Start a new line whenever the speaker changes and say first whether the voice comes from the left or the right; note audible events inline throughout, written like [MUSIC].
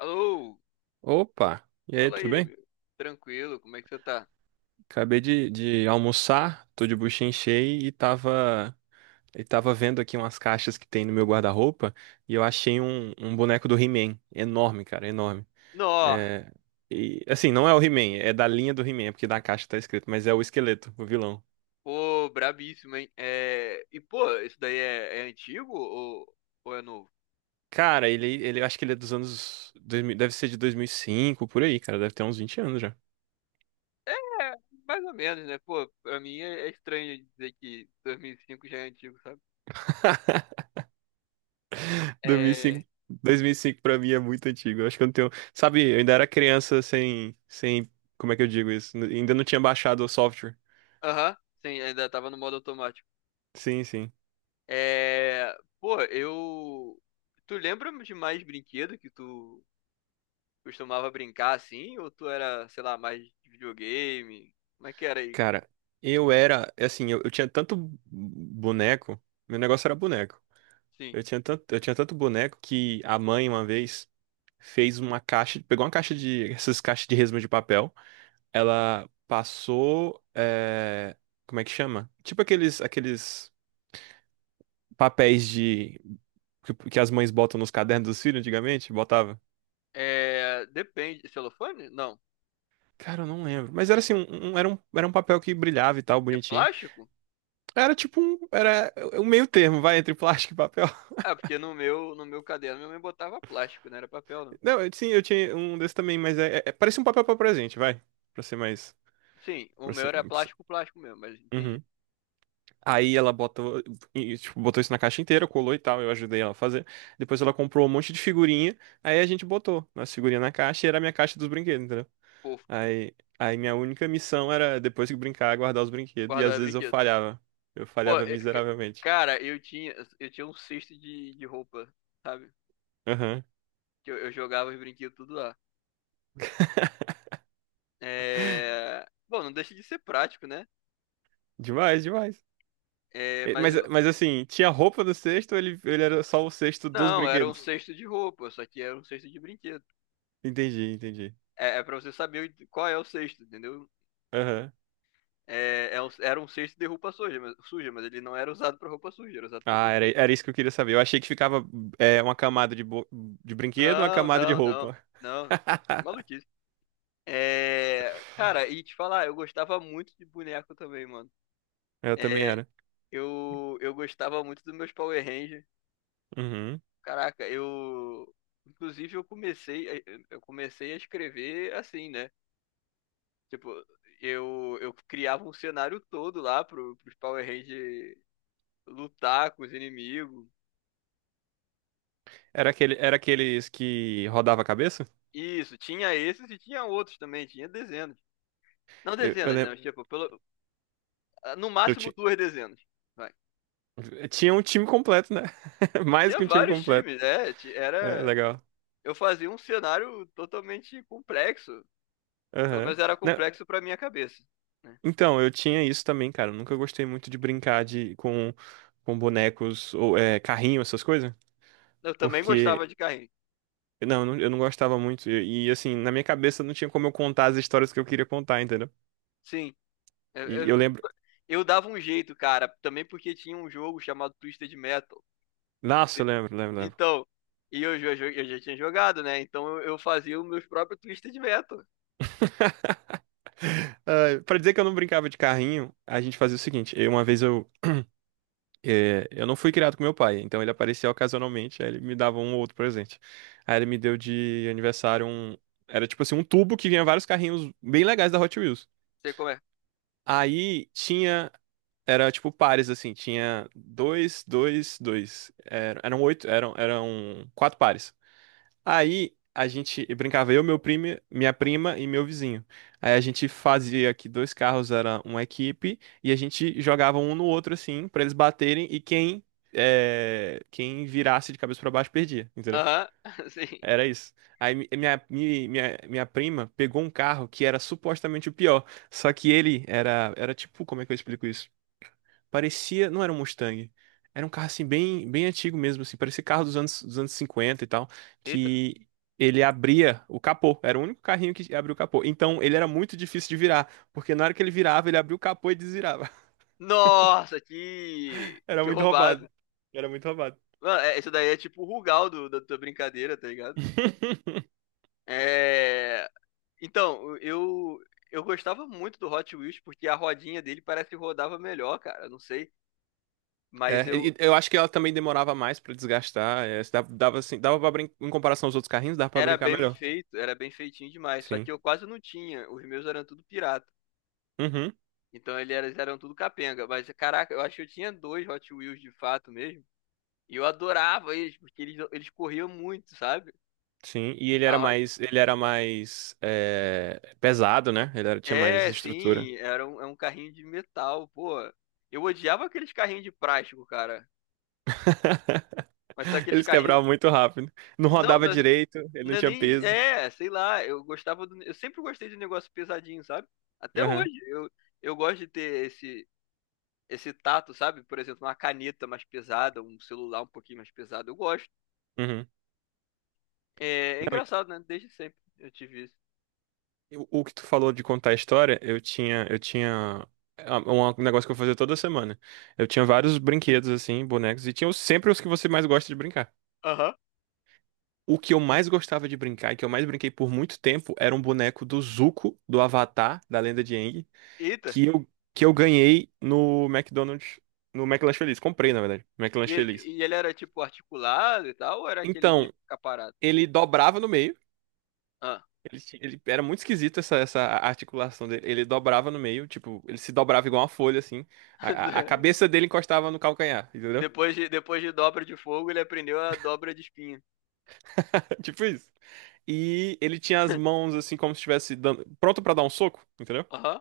left: Alô,
right: Opa! E aí,
left: fala
right: tudo
left: aí,
right: bem?
left: meu. Tranquilo, como é que você tá?
right: Acabei de almoçar, tô de buchinha cheia e tava vendo aqui umas caixas que tem no meu guarda-roupa e eu achei um boneco do He-Man. Enorme, cara, enorme.
left: Nó,
right: É, e, assim, não é o He-Man, é da linha do He-Man, é porque na caixa tá escrito, mas é o esqueleto, o vilão.
left: pô, brabíssimo, hein? Pô, isso daí é antigo ou é novo?
right: Cara, ele eu acho que ele é dos anos 2000. Deve ser de 2005 por aí, cara, deve ter uns 20 anos já.
left: É, mais ou menos, né? Pô, pra mim é estranho dizer que 2005 já é antigo, sabe? É...
right: 2005, 2005 pra mim é muito antigo. Eu acho que eu não tenho. Sabe, eu ainda era criança sem. Como é que eu digo isso? Ainda não tinha baixado o software.
left: Aham, sim, ainda tava no modo automático.
right: Sim, sim.
left: É... Pô, eu... Tu lembra de mais brinquedo que tu costumava brincar assim? Ou tu era, sei lá, mais de videogame? Como é que era aí?
right: Cara, eu era. Assim, eu tinha tanto boneco. Meu negócio era boneco.
left: Sim.
right: Eu tinha tanto boneco que a mãe, uma vez, fez uma caixa. Pegou uma caixa de. [LAUGHS] Essas caixas de resma de papel. Ela passou. Como é que chama? Tipo aqueles papéis de que as mães botam nos cadernos dos filhos antigamente, botava.
left: É, depende. Celofane? Não.
right: Cara, eu não lembro. Mas era assim, era um papel que brilhava e tal,
left: É
right: bonitinho.
left: plástico?
right: Era um meio termo, vai, entre plástico e papel. [LAUGHS]
left: Ah, porque no meu, no meu caderno minha mãe botava plástico, não era papel, não.
right: Não, sim, eu tinha um desse também, mas parece um papel pra presente, vai. Pra ser mais.
left: Sim, o
right: Pra
left: meu
right: ser,
left: era
right: pra ser-
left: plástico, plástico mesmo, mas entendi.
right: Uhum. Aí ela botou, e, tipo, botou isso na caixa inteira, colou e tal, eu ajudei ela a fazer. Depois ela comprou um monte de figurinha, aí a gente botou as figurinhas na caixa e era a minha caixa dos brinquedos, entendeu?
left: Pô,
right: Aí minha única missão era, depois que brincar, guardar os brinquedos. E às
left: guardava
right: vezes eu
left: brinquedo.
right: falhava. Eu
left: Pô,
right: falhava
left: é, c-
right: miseravelmente.
left: cara, eu tinha um cesto de roupa, sabe?
right: Aham.
left: Que eu jogava os brinquedos tudo lá.
right: [LAUGHS]
left: É... Bom, não deixa de ser prático, né?
right: Demais, demais.
left: É, mas
right: Mas,
left: eu-
right: mas assim, tinha roupa no cesto ou ele era só o cesto dos
left: não, era um
right: brinquedos?
left: cesto de roupa, só que era um cesto de brinquedo.
right: Entendi, entendi.
left: É, é pra você saber qual é o cesto, entendeu?
right: Aham.
left: Era um cesto de roupa suja, mas ele não era usado pra roupa suja, era usado pra
right: Ah, era,
left: brinquedo.
right: era isso que eu queria saber. Eu achei que ficava uma camada de brinquedo, uma
left: Não,
right: camada de
left: não, não,
right: roupa.
left: não. É
right: [LAUGHS]
left: maluquice. É, cara, e te falar, eu gostava muito de boneco também, mano.
right: Eu também
left: É,
right: era.
left: eu gostava muito dos meus Power Rangers.
right: Uhum.
left: Caraca, eu. Inclusive, eu comecei a escrever assim, né? Tipo, eu criava um cenário todo lá pros Power Rangers lutar com os inimigos.
right: Era aquele, era aqueles que rodava a cabeça?
left: Isso, tinha esses e tinha outros também, tinha dezenas. Não
right: Eu
left: dezenas, não.
right: lembro.
left: Mas, tipo, pelo, ah, no máximo duas dezenas. Vai.
right: Tinha um time completo, né? [LAUGHS] Mais
left: Tinha
right: que um time
left: vários
right: completo.
left: times, né?
right: É, legal.
left: Eu fazia um cenário totalmente complexo. Pelo
right: Aham.
left: menos era
right: Não,
left: complexo pra minha cabeça, né?
right: então, eu tinha isso também, cara. Eu nunca gostei muito de brincar com bonecos ou carrinho, essas coisas.
left: Eu também
right: Porque,
left: gostava de carrinho.
right: não, eu não gostava muito. E, assim, na minha cabeça não tinha como eu contar as histórias que eu queria contar, entendeu?
left: Sim. Eu,
right: E
left: eu-
right: eu lembro.
left: eu dava um jeito, cara, também porque tinha um jogo chamado Twisted Metal.
right: Nossa, eu lembro, lembro, lembro.
left: Então, eu já tinha jogado, né? Então eu fazia os meus próprios Twisted Metal.
right: Ah, pra dizer que eu não brincava de carrinho, a gente fazia o seguinte. É, eu não fui criado com meu pai, então ele aparecia ocasionalmente, aí ele me dava um ou outro presente. Aí ele me deu de aniversário um. Era tipo assim, um tubo que vinha vários carrinhos bem legais da Hot Wheels.
left: Sei como é.
right: Aí tinha. Era tipo pares, assim, tinha dois, dois, dois. Eram oito, eram quatro pares. Aí a gente brincava eu, meu primo, minha prima e meu vizinho. Aí a gente fazia que dois carros era uma equipe e a gente jogava um no outro assim pra eles baterem e quem virasse de cabeça pra baixo perdia, entendeu?
left: Aham, [LAUGHS] sim.
right: Era isso. Aí minha prima pegou um carro que era supostamente o pior, só que ele era tipo, como é que eu explico isso? Parecia, não era um Mustang. Era um carro assim bem, bem antigo mesmo, assim, parecia carro dos anos 50 e tal,
left: Eita.
right: que ele abria o capô. Era o único carrinho que abria o capô. Então ele era muito difícil de virar, porque na hora que ele virava, ele abria o capô e desvirava.
left: Nossa, que.
right: [LAUGHS] Era
left: Que
right: muito
left: roubado.
right: roubado. Era muito roubado.
left: Mano, isso daí é tipo o Rugal da tua brincadeira, tá ligado?
right: [LAUGHS]
left: É. Então, eu. Eu gostava muito do Hot Wheels porque a rodinha dele parece que rodava melhor, cara. Não sei. Mas
right: E
left: eu.
right: eu acho que ela também demorava mais pra desgastar. Se dava assim, dava para brincar, em comparação aos outros carrinhos, dava pra
left: Era
right: brincar
left: bem
right: melhor.
left: feito, era bem feitinho demais. Só que
right: Sim.
left: eu quase não tinha. Os meus eram tudo pirata.
right: Uhum.
left: Eles eram tudo capenga. Mas, caraca, eu acho que eu tinha dois Hot Wheels de fato mesmo. E eu adorava eles, porque eles corriam muito, sabe?
right: Sim, e ele era mais pesado, né? Tinha mais estrutura.
left: É um carrinho de metal, pô. Eu odiava aqueles carrinhos de plástico, cara.
right: [LAUGHS]
left: Mas tá aqueles
right: Eles
left: carrinhos.
right: quebravam muito rápido. Não
left: Não,
right: rodava
left: não,
right: direito, ele não
left: não é
right: tinha
left: nem.
right: peso.
left: É, sei lá, eu gostava do. Eu sempre gostei de negócio pesadinho, sabe? Até
right: Aham,
left: hoje. Eu gosto de ter esse, esse tato, sabe? Por exemplo, uma caneta mais pesada, um celular um pouquinho mais pesado. Eu gosto.
right: uhum.
left: É, é
right: Não,
left: engraçado, né? Desde sempre eu tive isso.
right: e o que tu falou de contar a história, eu tinha um negócio que eu fazia toda semana. Eu tinha vários brinquedos assim, bonecos, e tinha sempre os que você mais gosta de brincar.
left: Aham.
right: O que eu mais gostava de brincar, e que eu mais brinquei por muito tempo, era um boneco do Zuko, do Avatar, da Lenda de Aang,
left: Eita.
right: que eu, que eu ganhei no McDonald's, no McLanche Feliz. Comprei, na verdade, McLanche Feliz.
left: E ele era tipo articulado e tal, ou era aquele de
right: Então,
left: ficar parado?
right: ele dobrava no meio.
left: Ah.
right: Ele era muito esquisito essa articulação dele. Ele dobrava no meio, tipo, ele se dobrava igual uma folha, assim. A
left: [LAUGHS]
right: cabeça dele encostava no calcanhar, entendeu?
left: Depois de dobra de fogo, ele aprendeu a dobra de espinha.
right: [LAUGHS] Tipo isso. E ele tinha as mãos assim como se estivesse pronto pra dar um soco, entendeu?
left: Aham,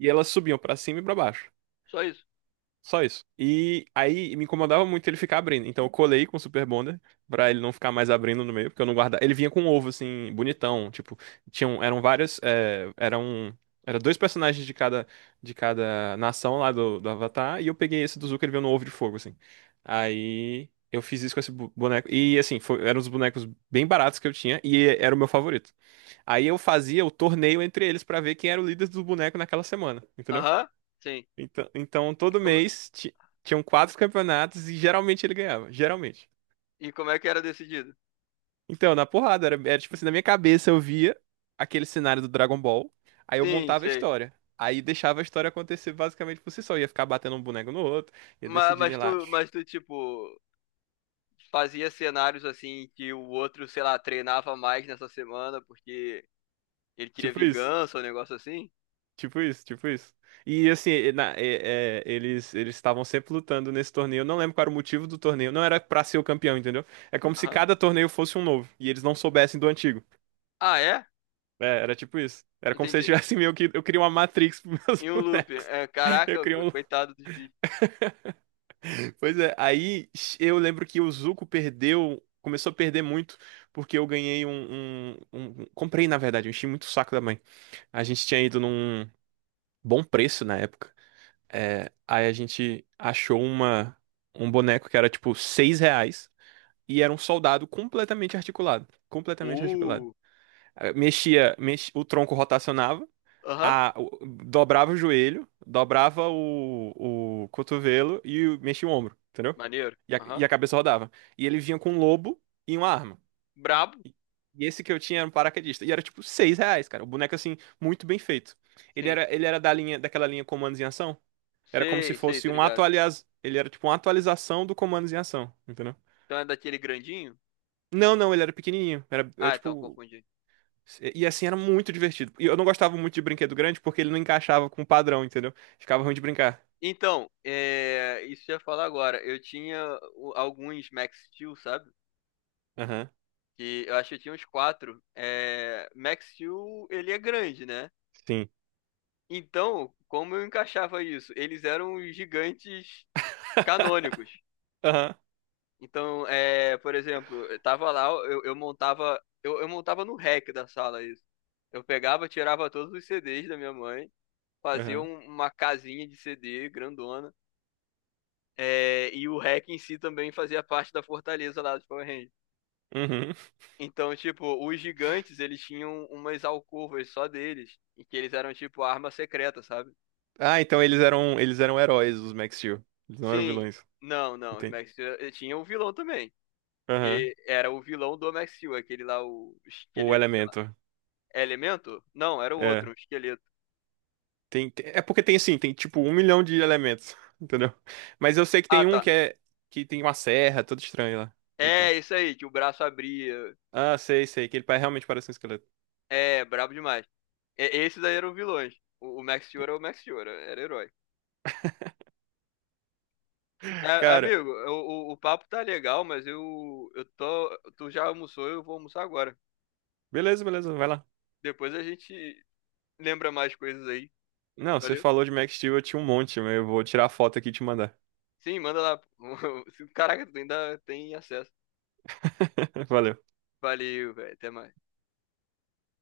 right: E elas subiam pra cima e pra baixo.
left: só isso.
right: Só isso. E aí me incomodava muito ele ficar abrindo. Então eu colei com o Super Bonder pra ele não ficar mais abrindo no meio, porque eu não guardava. Ele vinha com um ovo assim, bonitão. Tipo, tinham, eram várias. É, era dois personagens de cada nação lá do Avatar. E eu peguei esse do Zuko, ele veio no ovo de fogo, assim. Aí eu fiz isso com esse boneco. E assim, eram os bonecos bem baratos que eu tinha e era o meu favorito. Aí eu fazia o torneio entre eles pra ver quem era o líder do boneco naquela semana, entendeu?
left: Aham, sim.
right: Então,
left: E
right: todo
left: como,
right: mês tinham quatro campeonatos e geralmente ele ganhava. Geralmente.
left: e como é que era decidido?
right: Então, na porrada, era, era tipo assim, na minha cabeça eu via aquele cenário do Dragon Ball, aí eu
left: Sim,
right: montava a
left: sei.
right: história. Aí deixava a história acontecer basicamente por si só. Ia ficar batendo um boneco no outro, ia decidindo ir lá.
left: Tipo, fazia cenários assim que o outro, sei lá, treinava mais nessa semana porque ele queria
right: Tipo isso,
left: vingança, um negócio assim?
right: tipo isso, tipo isso. E assim, e eles eles estavam sempre lutando nesse torneio. Eu não lembro qual era o motivo do torneio. Não era pra ser o campeão, entendeu? É como se
left: Aham.
right: cada torneio fosse um novo e eles não soubessem do antigo.
left: Ah, é?
right: É, era tipo isso. Era como se eu
left: Entendi.
right: tivesse meio que. Eu queria uma Matrix pros meus
left: Em
right: [LAUGHS]
left: um loop.
right: bonecos.
left: É,
right: Eu
left: caraca,
right: queria um.
left: coitado dos bichos.
right: Pois é, aí eu lembro que o Zuko perdeu. Começou a perder muito, porque eu ganhei Comprei, na verdade, eu enchi muito o saco da mãe. A gente tinha ido num bom preço na época. É, aí a gente achou um boneco que era tipo R$ 6 e era um soldado completamente articulado. Completamente articulado.
left: Uh,
right: O tronco rotacionava.
left: aham.
right: Dobrava o joelho, dobrava o cotovelo e mexia o ombro, entendeu?
left: Maneiro.
right: E a,
left: Aham.
right: e a cabeça rodava. E ele vinha com um lobo e uma arma.
left: Brabo?
right: E esse que eu tinha era um paraquedista. E era tipo R$ 6, cara. O boneco, assim, muito bem feito. Ele
left: Sim.
right: era, ele era da linha, daquela linha Comandos em Ação. Era como se
left: Sei, sei,
right: fosse
left: tô
right: um
left: ligado.
right: Ele era tipo uma atualização do Comandos em Ação, entendeu?
left: Então é daquele grandinho?
right: Não, não, ele era pequenininho. Era, era
left: Ah, então eu
right: tipo.
left: confundi.
right: E assim, era muito divertido. E eu não gostava muito de brinquedo grande porque ele não encaixava com o padrão, entendeu? Ficava ruim de brincar.
left: Então, é, isso que eu ia falar agora. Alguns Max Steel, sabe? Que eu acho que eu tinha uns quatro. É, Max Steel, ele é grande, né?
right: Sim.
left: Então, como eu encaixava isso? Eles eram os gigantes canônicos.
right: [LAUGHS] Aham,
left: Então, é, por exemplo, eu tava lá, eu montava no rack da sala isso. Eu pegava, tirava todos os CDs da minha mãe, fazia
right: aham,
left: uma casinha de CD grandona. É, e o Hack em si também fazia parte da fortaleza lá dos Power Rangers.
right: uhum.
left: Então, tipo, os gigantes, eles tinham umas alcovas só deles, em que eles eram, tipo, arma secreta, sabe?
right: Ah, então eles eram heróis, os Max Steel. Eles não eram
left: Sim,
right: vilões.
left: não, não, os
right: Entendi.
left: Max Steel tinha um vilão também,
right: Aham.
left: que era o vilão do Max Steel, aquele lá, o
right: O
left: esqueleto, sei lá.
right: elemento.
left: É Elemento? Não, era o
right: É.
left: outro, o esqueleto.
right: É porque tem assim, tem tipo um milhão de elementos, [LAUGHS] entendeu? Mas eu sei que
left: Ah,
right: tem
left: tá.
right: um que é que tem uma serra, todo estranho lá e
left: É,
right: tal.
left: isso aí, que o braço abria.
right: Ah, sei, sei, que ele realmente parece um esqueleto.
left: É, brabo demais. É, esses aí eram vilões. O Max Steel era o Max Steel, era herói. É,
right: Cara,
left: amigo, o papo tá legal, mas eu tô. Tu já almoçou, eu vou almoçar agora.
right: beleza, beleza, vai lá.
left: Depois a gente lembra mais coisas aí.
right: Não, você
left: Valeu?
right: falou de Max Steel, eu tinha um monte, mas eu vou tirar a foto aqui e te mandar.
left: Sim, manda lá. [LAUGHS] Caraca, tu ainda tem acesso.
right: [LAUGHS] Valeu.
left: Valeu, velho. Até mais.